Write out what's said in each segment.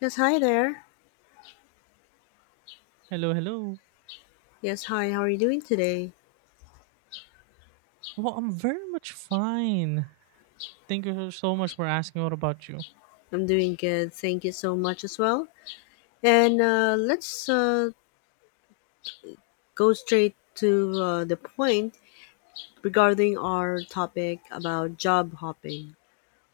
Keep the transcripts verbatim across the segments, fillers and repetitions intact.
Yes, hi there. Hello, hello. Yes, hi, how are you doing today? Well, I'm very much fine. Thank you so much for asking. What about you? I'm doing good. Thank you so much as well. And uh, let's uh, go straight to uh, the point regarding our topic about job hopping.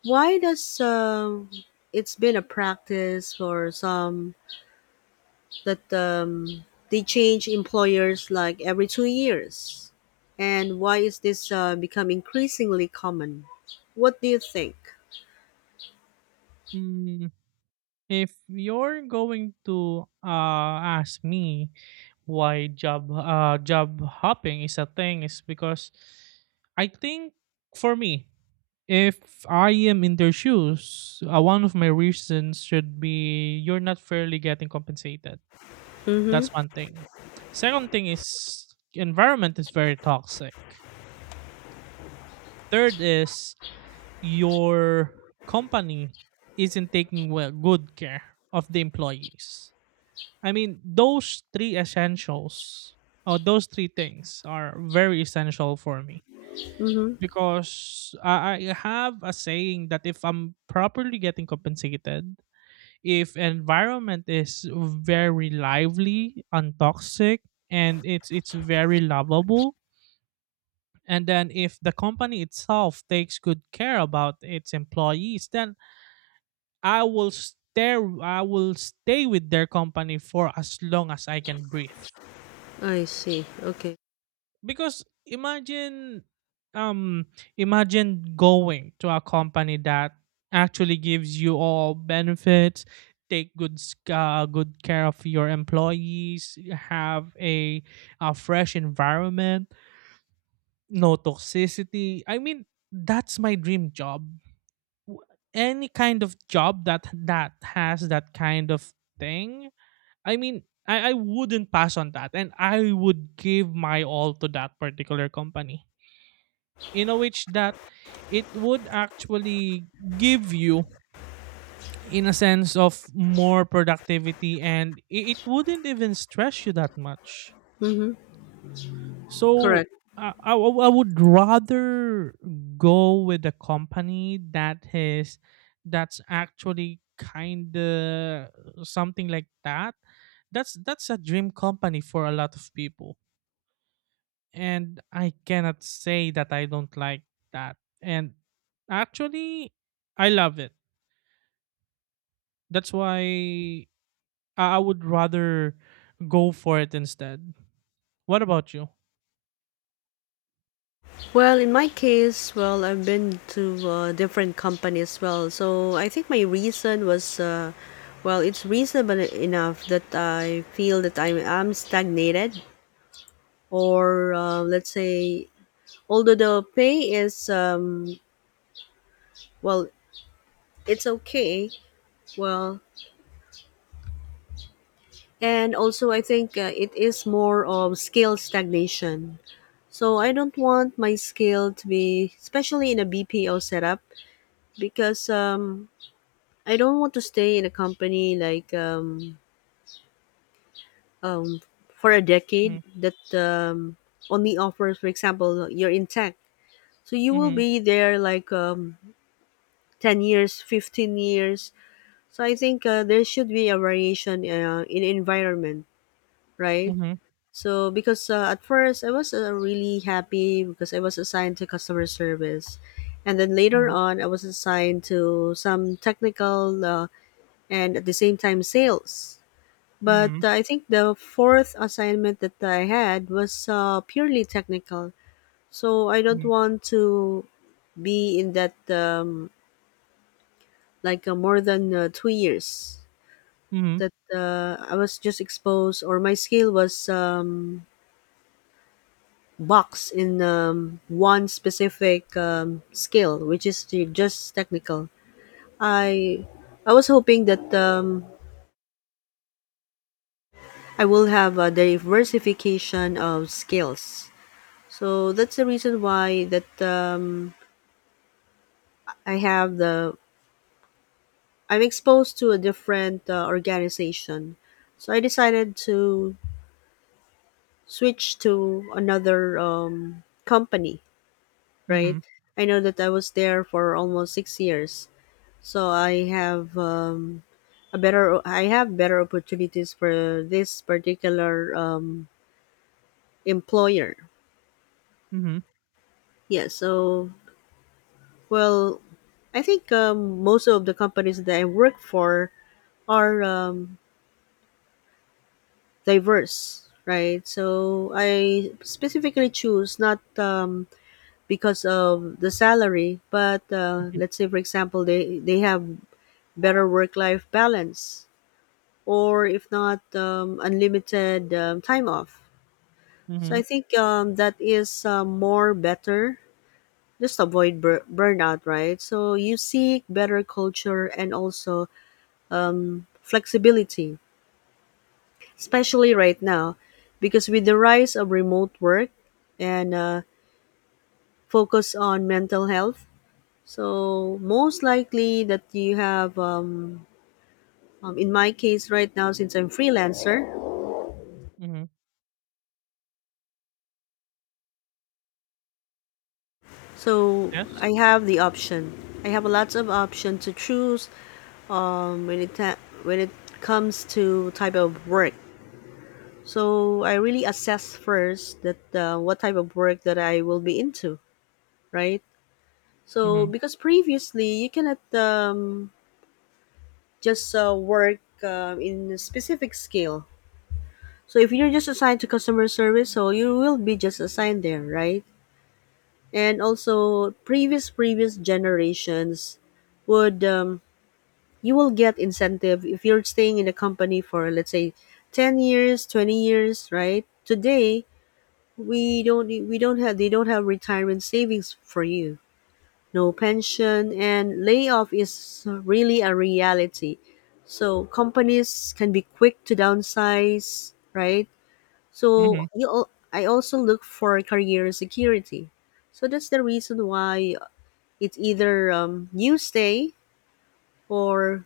Why does um it's been a practice for some that um, they change employers like every two years? And why is this uh, become increasingly common? What do you think? Mm, if you're going to uh, ask me why job uh, job hopping is a thing, is because I think for me, if I am in their shoes, uh, one of my reasons should be you're not fairly getting compensated. That's Mm-hmm. one thing. Second thing is environment is very toxic. Third is your company isn't taking well, good care of the employees. I mean, those three essentials or those three things are very essential for me Mm-hmm. because I I have a saying that if I'm properly getting compensated, if environment is very lively, untoxic, and it's it's very lovable, and then if the company itself takes good care about its employees, then I will stay I will stay with their company for as long as I can breathe. I see. Okay. Because imagine um imagine going to a company that actually gives you all benefits, take good s- uh, good care of your employees, have a, a fresh environment, no toxicity. I mean, that's my dream job. W- Any kind of job that that has that kind of thing. I mean, I, I wouldn't pass on that. And I would give my all to that particular company, in a which that it would actually give you in a sense of more productivity, and it, it wouldn't even stress you that much. Mm-hmm. So Correct. I, I, w- I would rather go with a company that is that's actually kind of something like that. That's that's a dream company for a lot of people, and I cannot say that I don't like that. And actually, I love it. That's why I I would rather go for it instead. What about you? Well, in my case, well, I've been to uh, different companies as well. So I think my reason was, uh, well, it's reasonable enough that I feel that I'm, I'm stagnated, or uh, let's say, although the pay is, um, well, it's okay. Well, and also I think uh, it is more of skill stagnation. So I don't want my skill to be, especially in a B P O setup, because um, I don't want to stay in a company like um, um, for a decade Mhm, that um, only offers, for example, you're in tech. So you will mhm, be there like um, ten years, fifteen years. So I think uh, there should be a variation uh, in environment, right? mhm, So because uh, at first I was uh, really happy because I was assigned to customer service. And then later mhm, on, I was assigned to some technical uh, and at the same time sales. But uh, I think the fourth assignment that I had was uh, purely technical. So I don't mhm, want to be in that um, like uh, more than uh, two years mhm, that uh, I was just exposed or my skill was um, boxed in um, one specific um, skill, which is to just technical. I I was hoping that um, I will have a diversification of skills. So that's the reason why that um, I have the I'm exposed to a different uh, organization. So I decided to switch to another um, company. Right. mhm, I know that I was there for almost six years. So I have um, a better I have better opportunities for this particular um, employer. mhm, mhm, Yeah. So well, I think um, most of the companies that I work for are um, diverse, right? So I specifically choose not um, because of the salary, but uh, mhm, let's say, for example, they, they have better work life balance, or if not, um, unlimited um, time off. So I mhm, think um, that is uh, more better. Just avoid bur- burnout, right? So you seek better culture and also flexibility, especially right now, because with the rise of remote work and uh, focus on mental health. So most likely that you have um, um, in my case right now, since I'm freelancer, mhm. so I Yes. have the option, I have lots of option to choose um, when it ta- when it comes to type of work. So I really assess first that uh, what type of work that I will be into, right? So Mhm, because previously you cannot um, just uh, work uh, in a specific skill. So if you're just assigned to customer service, so you will be just assigned there, right? And also previous previous generations would um, you will get incentive if you're staying in a company for let's say ten years, twenty years, right? Today we don't we don't have they don't have retirement savings for you, no pension, and layoff is really a reality. So companies can be quick to downsize, right? mhm, So you, al- I also look for career security. So that's the reason why it's either um, you stay or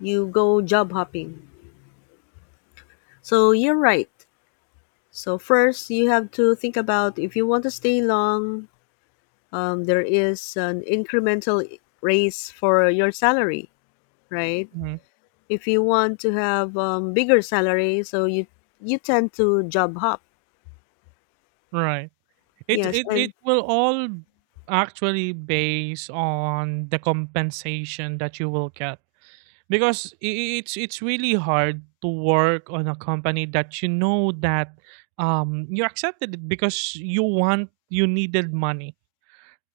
you go job hopping. So you're right. So first, you have to think about if you want to stay long. Um, there is an incremental raise for your salary, right? mhm. If you want to have um, bigger salary, so you you tend to job hop. Right. It Yes. it it And will all actually base on the compensation that you will get, because i- it's it's really hard to work on a company that you know that um you accepted it because you want you needed money,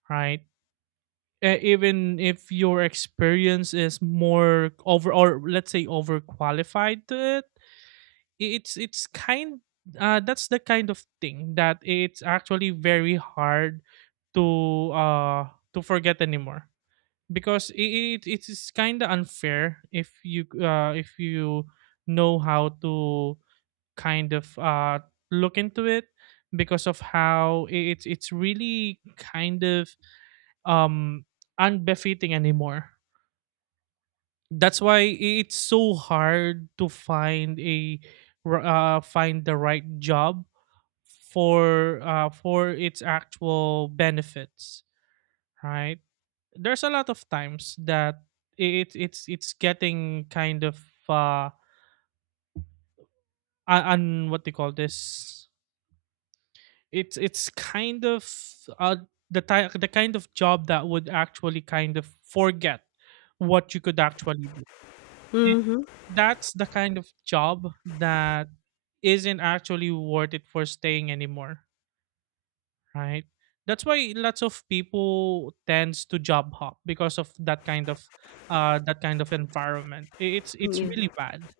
right? E- even if your experience is more over, or let's say overqualified to it, I- it's it's kind uh that's the kind of thing that it's actually very hard to uh to forget anymore, because it, it's kind of unfair if you uh if you know how to kind of uh look into it, because of how i- it's it's really kind of um unbefitting anymore. That's why i- it's so hard to find a r- uh find the right job for uh for its actual benefits, right? There's a lot of times that i- it it's it's getting kind of uh un un- what they call this. It's it's kind of uh the ty- the kind of job that would actually kind of forget what you could actually do. And mm-hmm. that's the kind of job that isn't actually worth it for staying anymore, right? That's why lots of people tends to job hop, because of that kind of uh, that kind of environment. I- It's it's Yeah, really bad.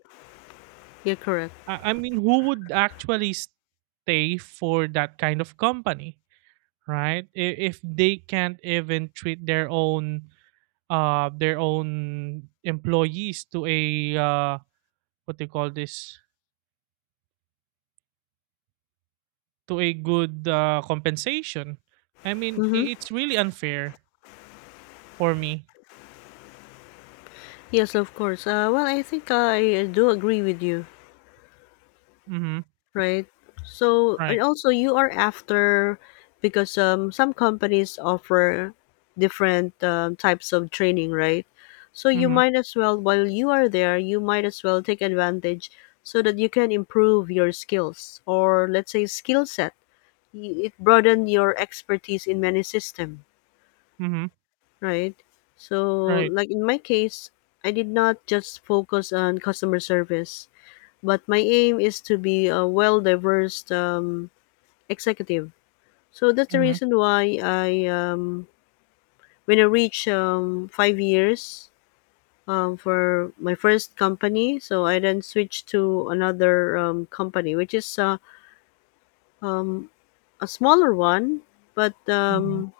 you're correct. I, I mean, who would actually stay for that kind of company, right? I- If they can't even treat their own uh their own employees to a uh, what they call this to a good uh, compensation. I mean, Mm-hmm. i- it's really unfair for me. Yes, of course. Uh, well, I think I do agree with you, Mm-hmm. right? So and Right. also you are after, because um, some companies offer different um, types of training, right? So you Mm-hmm. might as well while you are there, you might as well take advantage, so that you can improve your skills, or let's say skill set. Y- it broaden your expertise in many system, Mhm. right? So Right. like in my case, I did not just focus on customer service, but my aim is to be a well diverse um, executive. So that's the Mhm. reason why i um, when I reach um, five years um, for my first company, so I then switched to another um, company, which is uh, um, a smaller one, but Mhm. um,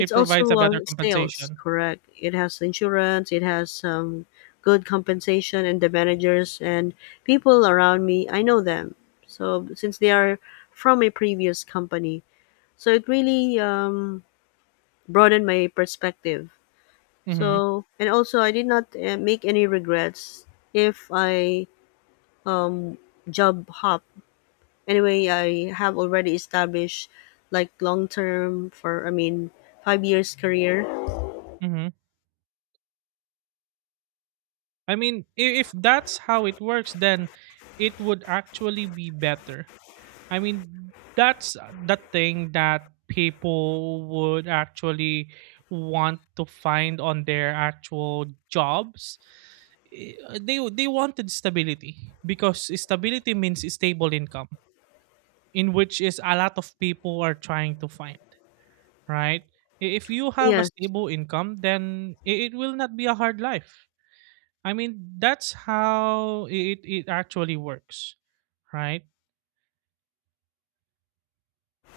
it's provides a also better uh, sales, compensation. correct? It has insurance, it has um, good compensation, and the managers and people around me, I know them. So since they are from a previous company, so it really um, broadened my perspective. Mhm. So and also I did not uh, make any regrets if I um, job hop. Anyway, I have already established like long term for I mean five years career. Mhm. I mean, i- if that's how it works, then it would actually be better. I mean, that's the thing that people would actually want to find on their actual jobs. I- uh, They they wanted stability, because stability means stable income, in which is a lot of people are trying to find, right? I- If you have a Yes. stable income, then i- it will not be a hard life. I mean, that's how i- it it actually works, right?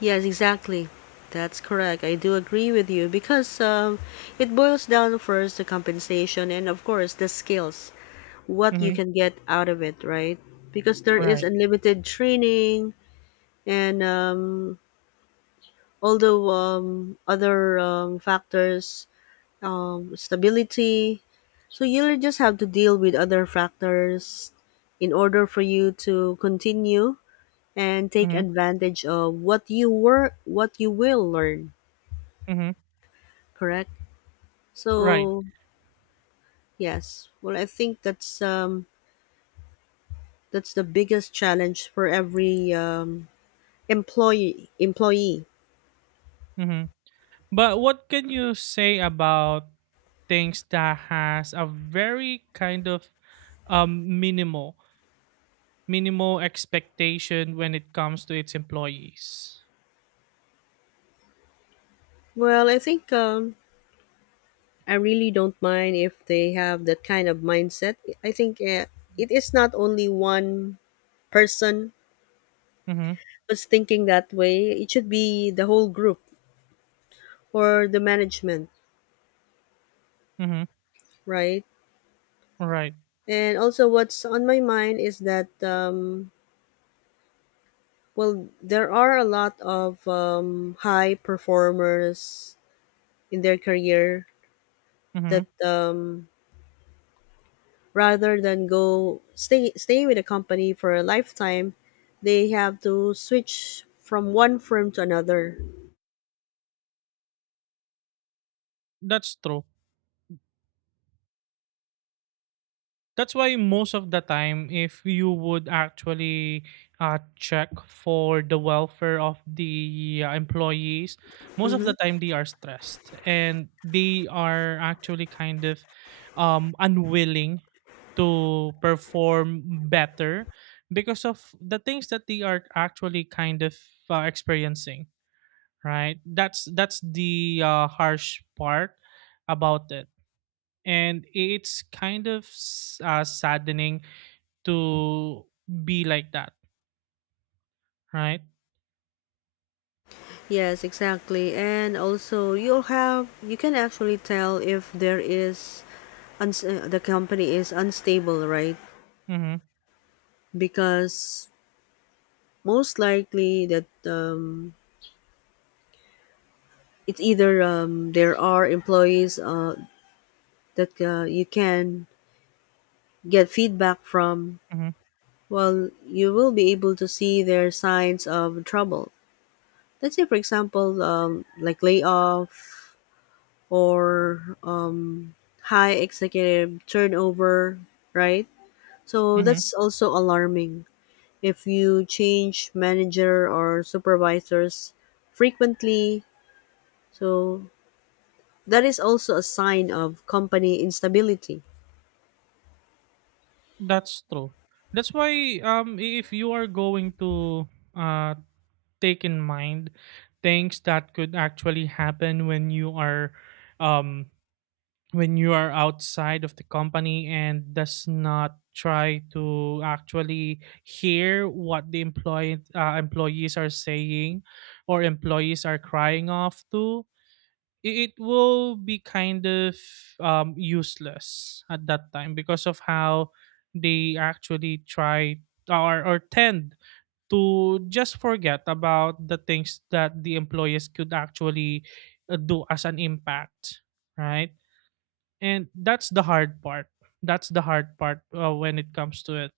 Yes, exactly. That's correct. I do agree with you because um, it boils down first to compensation and, of course, the skills, what you Mm-hmm. can get out of it, right? Because there is Right. unlimited training and um, although um, other um, factors, um, stability. So you'll just have to deal with other factors in order for you to continue and take Mm-hmm. advantage of what you were, what you will learn. Mm-hmm. Correct. Right. So yes, well, I think that's um that's the biggest challenge for every um employee employee Mm-hmm. But what can you say about things that has a very kind of um minimal minimal expectation when it comes to its employees? Well, I think um I really don't mind if they have that kind of mindset. I think uh, it is not only one person Mm-hmm. was thinking that way, it should be the whole group or the management, Mm-hmm. right? Right. And also what's on my mind is that um well, there are a lot of um, high performers in their career Mm-hmm. that um, rather than go stay stay with a company for a lifetime, they have to switch from one firm to another. That's true. That's why most of the time, if you would actually uh, check for the welfare of the uh, employees, most of Mm-hmm. the time they are stressed and they are actually kind of um, unwilling to perform better, because of the things that they are actually kind of uh, experiencing. Right? That's that's the uh, harsh part about it, and it's kind of s- uh, saddening to be like that, right? Yes, exactly. And also, you'll have you can actually tell if there is uns- uh, the company is unstable, right? Mhm. Because most likely that um, it's either um, there are employees uh, that uh, you can get feedback from. Mhm. Well, you will be able to see their signs of trouble, let's say for example um, like layoff or um, high executive turnover, right? So Mhm. that's also alarming if you change manager or supervisors frequently, so that is also a sign of company instability. That's true. That's why, um if you are going to uh take in mind things that could actually happen when you are um when you are outside of the company, and does not try to actually hear what the employee uh, employees are saying, or employees are crying off to, it will be kind of um, useless at that time, because of how they actually try, or, or tend to just forget about the things that the employees could actually uh, do as an impact, right? And that's the hard part, that's the hard part uh, when it comes to it.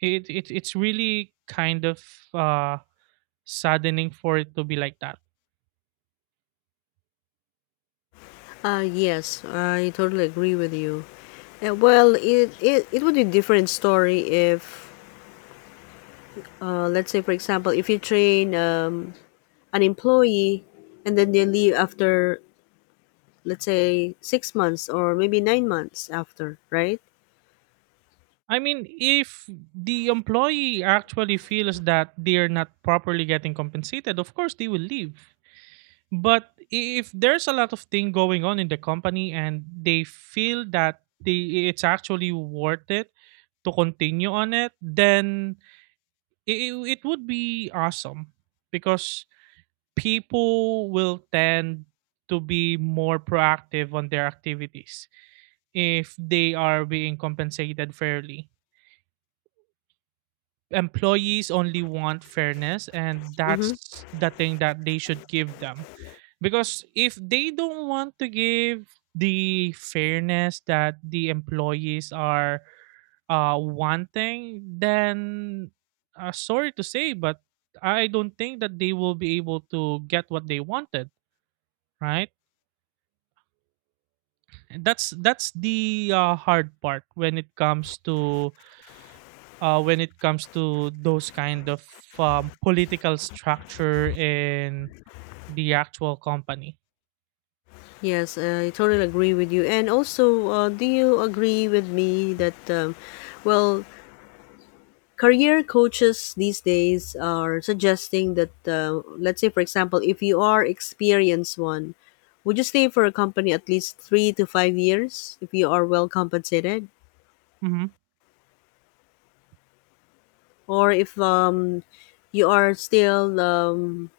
it it it's really kind of uh saddening for it to be like that. Uh, yes, I totally agree with you. Uh, well, it, it, it would be a different story if, uh, let's say, for example, if you train um, an employee and then they leave after, let's say, six months or maybe nine months after, right? I mean, if the employee actually feels that they're not properly getting compensated, of course they will leave. But if there's a lot of thing going on in the company and they feel that they, it's actually worth it to continue on it, then it, it would be awesome, because people will tend to be more proactive on their activities if they are being compensated fairly. Employees only want fairness, and Mm-hmm. that's the thing that they should give them, because if they don't want to give the fairness that the employees are uh wanting, then, uh, sorry to say, but I don't think that they will be able to get what they wanted, right? That's that's the uh, hard part when it comes to, uh, when it comes to those kind of um, political structure in the actual company. Yes, I totally agree with you. And also, uh, do you agree with me that, um, well, career coaches these days are suggesting that uh, let's say for example if you are experienced one, would you stay for a company at least three to five years if you are well compensated, Hmm. or if um, you are still um,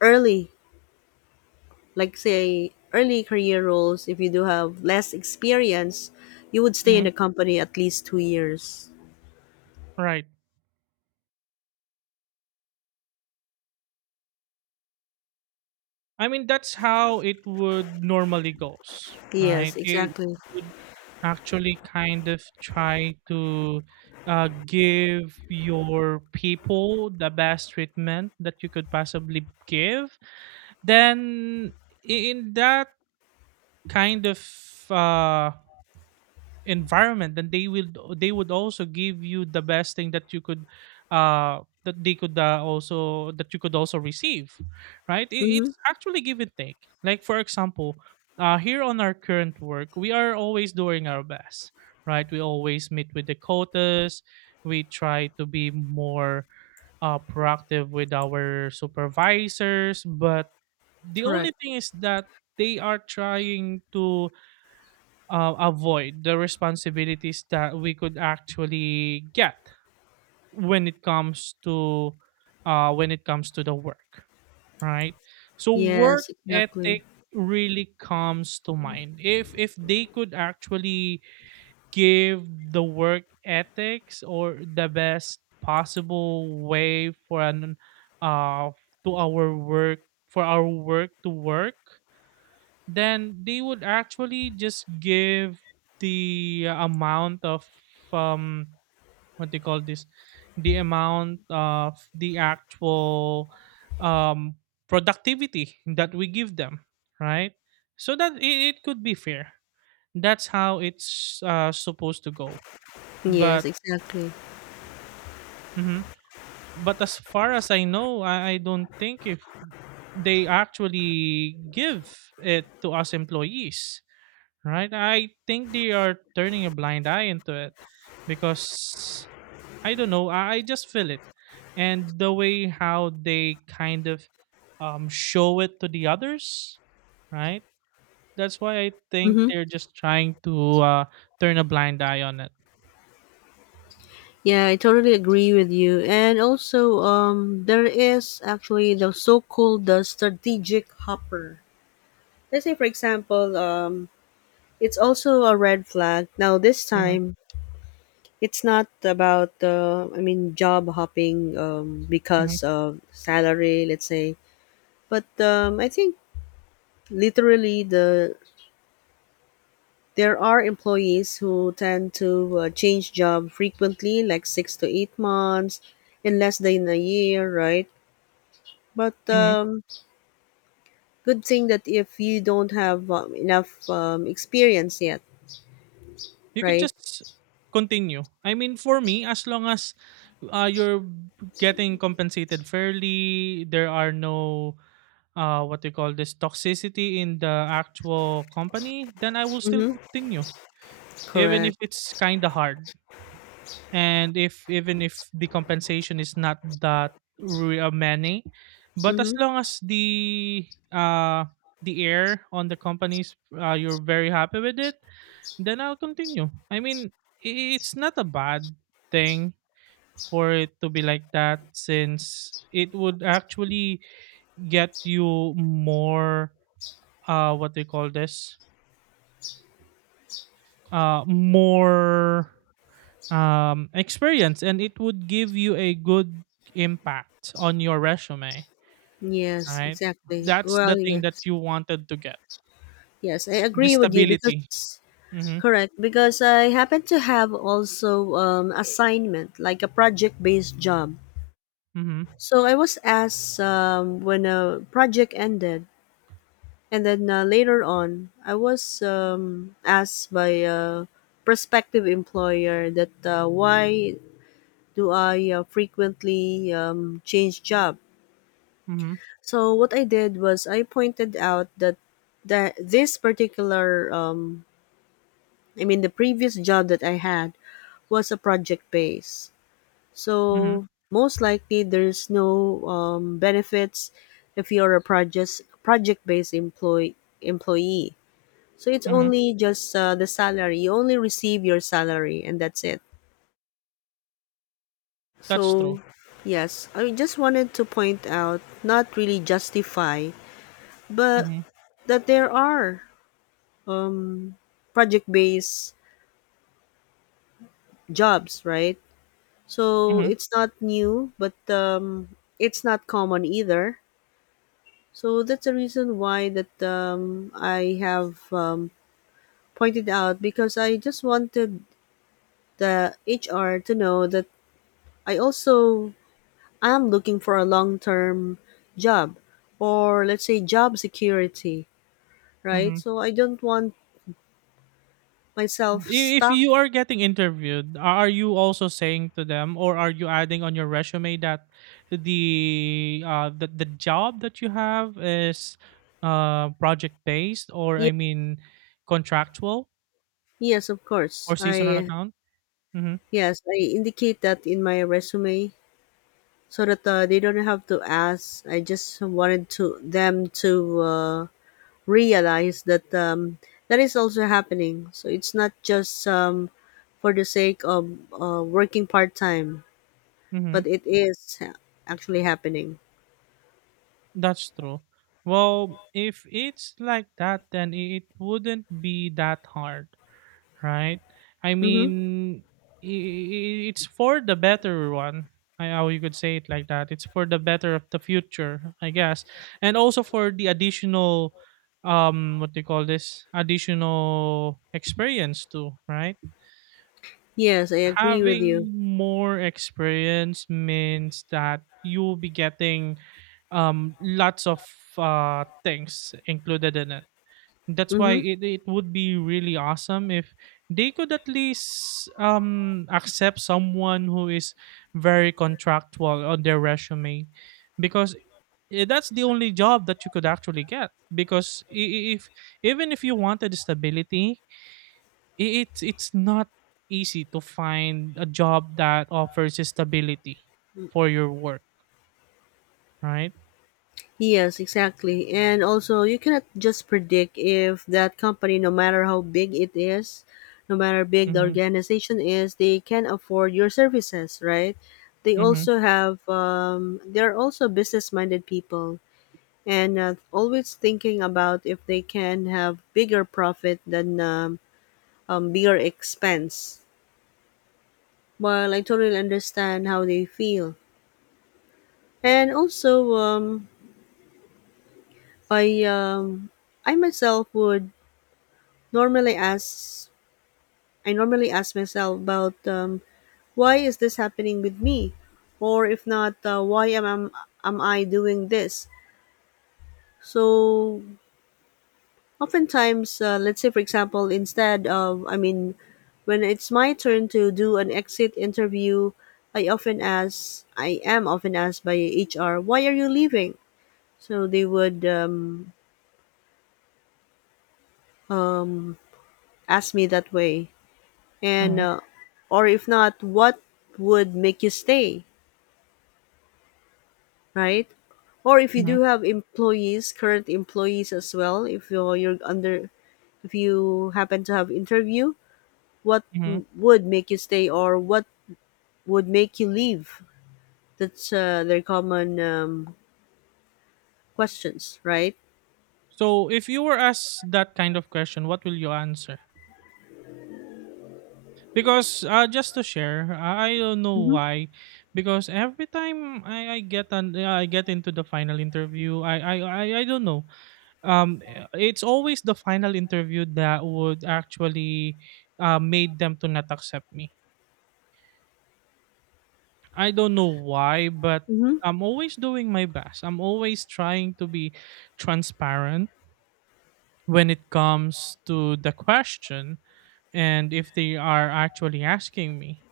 early, like say early career roles, if you do have less experience, you would stay in Hmm. the company at least two years. Right. I mean, that's how it would normally goes, right? Yes, It exactly. would actually kind of try to uh, give your people the best treatment that you could possibly give. Then, i- in that kind of uh, environment, then they will they would also give you the best thing that you could uh that they could uh, also that you could also receive, right? it, Mm-hmm. it's actually give and take, like, for example, uh here on our current work we are always doing our best, right? We always meet with the quotas. We try to be more uh proactive with our supervisors, but the Correct. only thing is that they are trying to uh, avoid the responsibilities that we could actually get when it comes to, uh, when it comes to the work, right? So work Yes, exactly. ethic really comes to mind. If if they could actually give the work ethics or the best possible way for an uh to our work for our work to work, then they would actually just give the amount of um what they call this the amount of the actual um productivity that we give them, right? So that it, it could be fair. That's how it's uh, supposed to go, Yes, but exactly. mhm. but as far as I know, I, I don't think if they actually give it to us employees, right? I think they are turning a blind eye into it because I don't know. I I just feel it, and the way how they kind of um, show it to the others, right? That's why I think Mm-hmm. they're just trying to uh, turn a blind eye on it. Yeah, I totally agree with you. And also, um, there is actually the so-called the strategic hopper. Let's say, for example, um, it's also a red flag. Now, this Hmm. time, it's not about uh, I mean, job hopping um, because of salary, let's say. But um, I think literally the there are employees who tend to uh, change job frequently, like six to eight monts, in less than a year, right? But Hmm. um, good thing that if you don't have um, enough um, experience yet, You could right? just continue. I mean, for me, as long as uh, you're getting compensated fairly, there are no uh, what do you call this toxicity in the actual company, then I will still Mm-hmm. continue, even Correct. if it's kind of hard. And if even if the compensation is not that re- uh, many, but as Mm-hmm. long as the uh the air on the companies, uh, you're very happy with it, then I'll continue. I mean, i- it's not a bad thing for it to be like that, since it would actually get you more uh what they call this? Uh more um experience, and it would give you a good impact on your resume, Yes, right? exactly. That's the Well, thing yes, that you wanted to get. yes, I The agree with you stability. because Mhm. correct because I happen to have also um, assignment like a project-based job. Mhm. So I was asked um, when a project ended, and then uh, later on, I was um, asked by a prospective employer that uh, why do I uh, frequently um, change job? Mhm. So what I did was I pointed out that that this particular um, I mean the previous job that I had was a project base. Mhm. So most likely there's no um, benefits if you're a project project based employee employee. So it's Mhm. only just uh, the salary. You only receive your salary and that's it. That's true. So, yes, I just wanted to point out, not really justify, but Mhm. that there are um, project based jobs, right? So Mhm. it's not new, but um, it's not common either. So that's the reason why that um, I have um, pointed out because I just wanted the H R to know that I also am looking for a long term job, or let's say job security, right? Mhm. So I don't want myself If stuck. you are getting interviewed, are you also saying to them, or are you adding on your resume that the uh, the, the job that you have is uh, project based, or Ye- I mean, contractual, yes, of course. or seasonal I account? Mm-hmm. Yes, I indicate that in my resume so that uh, they don't have to ask. I just wanted to them to uh, realize that um, that is also happening. So it's not just um, for the sake of uh, working part time, Mm-hmm. but it is actually happening. That's true. Well, if it's like that, then it wouldn't be that hard, right? I Mm-hmm. mean, i- i- it's for the better one. I how you could say it like that. It's for the better of the future, I guess, and also for the additional, um, what do you call this? Additional experience too, right? Yes, I agree with you. Having more experience means that you will be getting um lots of uh things included in it. That's why Mm-hmm. it, it would be really awesome if they could at least um accept someone who is very contractual on their resume, because i- that's the only job that you could actually get. Because I- I- if even if you wanted stability, i- it's it's not easy to find a job that offers stability for your work, right? Yes, exactly. And also, you cannot just predict if that company, no matter how big it is, no matter big the Mm-hmm. organization is, they can afford your services, right? They Mm-hmm. also have, um, they're also business minded people and uh, always thinking about if they can have bigger profit than um, um, bigger expense. Well, I totally understand how they feel. And also, um, I, um, I myself would normally ask I normally ask myself about um, why is this happening with me, or if not, uh, why am am am I doing this? So oftentimes, uh, let's say for example, instead of I mean, when it's my turn to do an exit interview, I often ask I am often asked by H R, why are you leaving? So they would um, um, ask me that way, and Mm-hmm. uh, or if not, what would make you stay? Right? Or if you Mm-hmm. do have employees, current employees as well, if you're, you're under, if you happen to have interview, what Hmm. m- would make you stay or what would make you leave? That's uh, their common um, questions, right? So, if you were asked that kind of question, what will you answer? Because, uh, just to share, I don't know Hmm. why. Because every time I, I get an uh, I get into the final interview, I I, I I don't know. Um, eh, it's always the final interview that would actually uh, made them to not accept me. I don't know why, but Hmm. I'm always doing my best. I'm always trying to be transparent when it comes to the question and if they are actually asking me.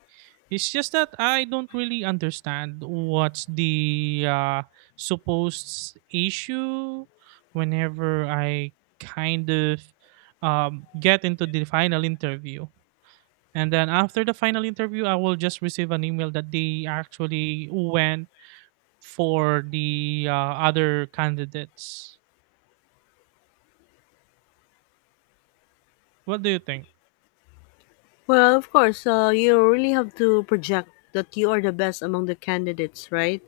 It's just that I don't really understand what's the uh, supposed issue whenever I kind of um, get into the final interview. And then after the final interview, I will just receive an email that they actually went for the uh, other candidates. What do you think? Well, of course, uh, you really have to project that you are the best among the candidates, right?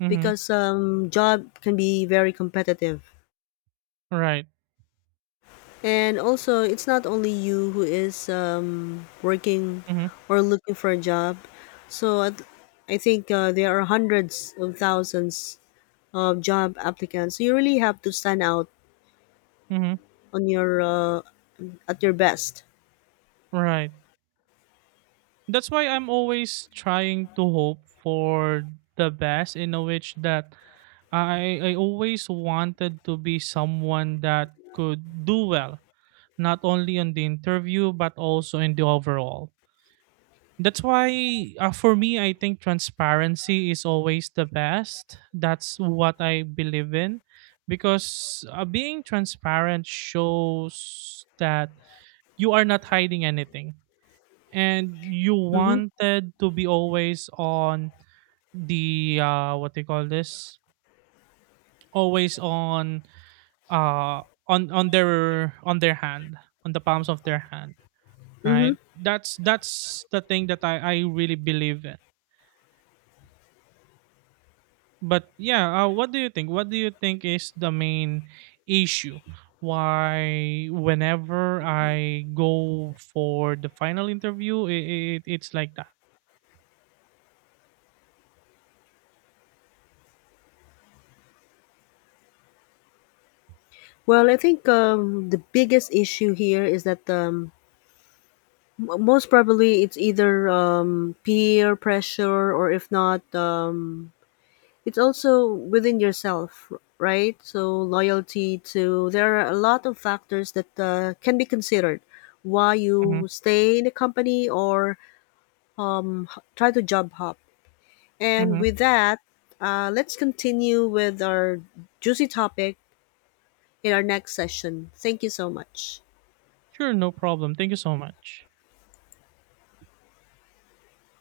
Mm-hmm. Because um, job can be very competitive. Right. And also, it's not only you who is um, working Mm-hmm. or looking for a job. So I, I think uh, there are hundreds of thousands of job applicants. So you really have to stand out Mm-hmm. on your uh, at your best. Right. That's why I'm always trying to hope for the best, in a which that I I always wanted to be someone that could do well, not only on the interview but also in the overall. That's why, uh, for me I think transparency is always the best. That's what I believe in, because uh, being transparent shows that you are not hiding anything, and you Mm-hmm. wanted to be always on the uh what they call this always on uh on on their on their hand on the palms of their hand, Mm-hmm. right? That's that's the thing that i i really believe in. But yeah, uh, what do you think? What do you think is the main issue? Why, whenever I go for the final interview, it, it it's like that. Well, I think um, the biggest issue here is that um, m- most probably it's either um, peer pressure or if not um, it's also within yourself, right? So loyalty to there are a lot of factors that uh, can be considered why you Hmm. stay in a company or um, h- try to job hop. And Hmm. with that, uh, let's continue with our juicy topic in our next session. Thank you so much. Sure, no problem. Thank you so much.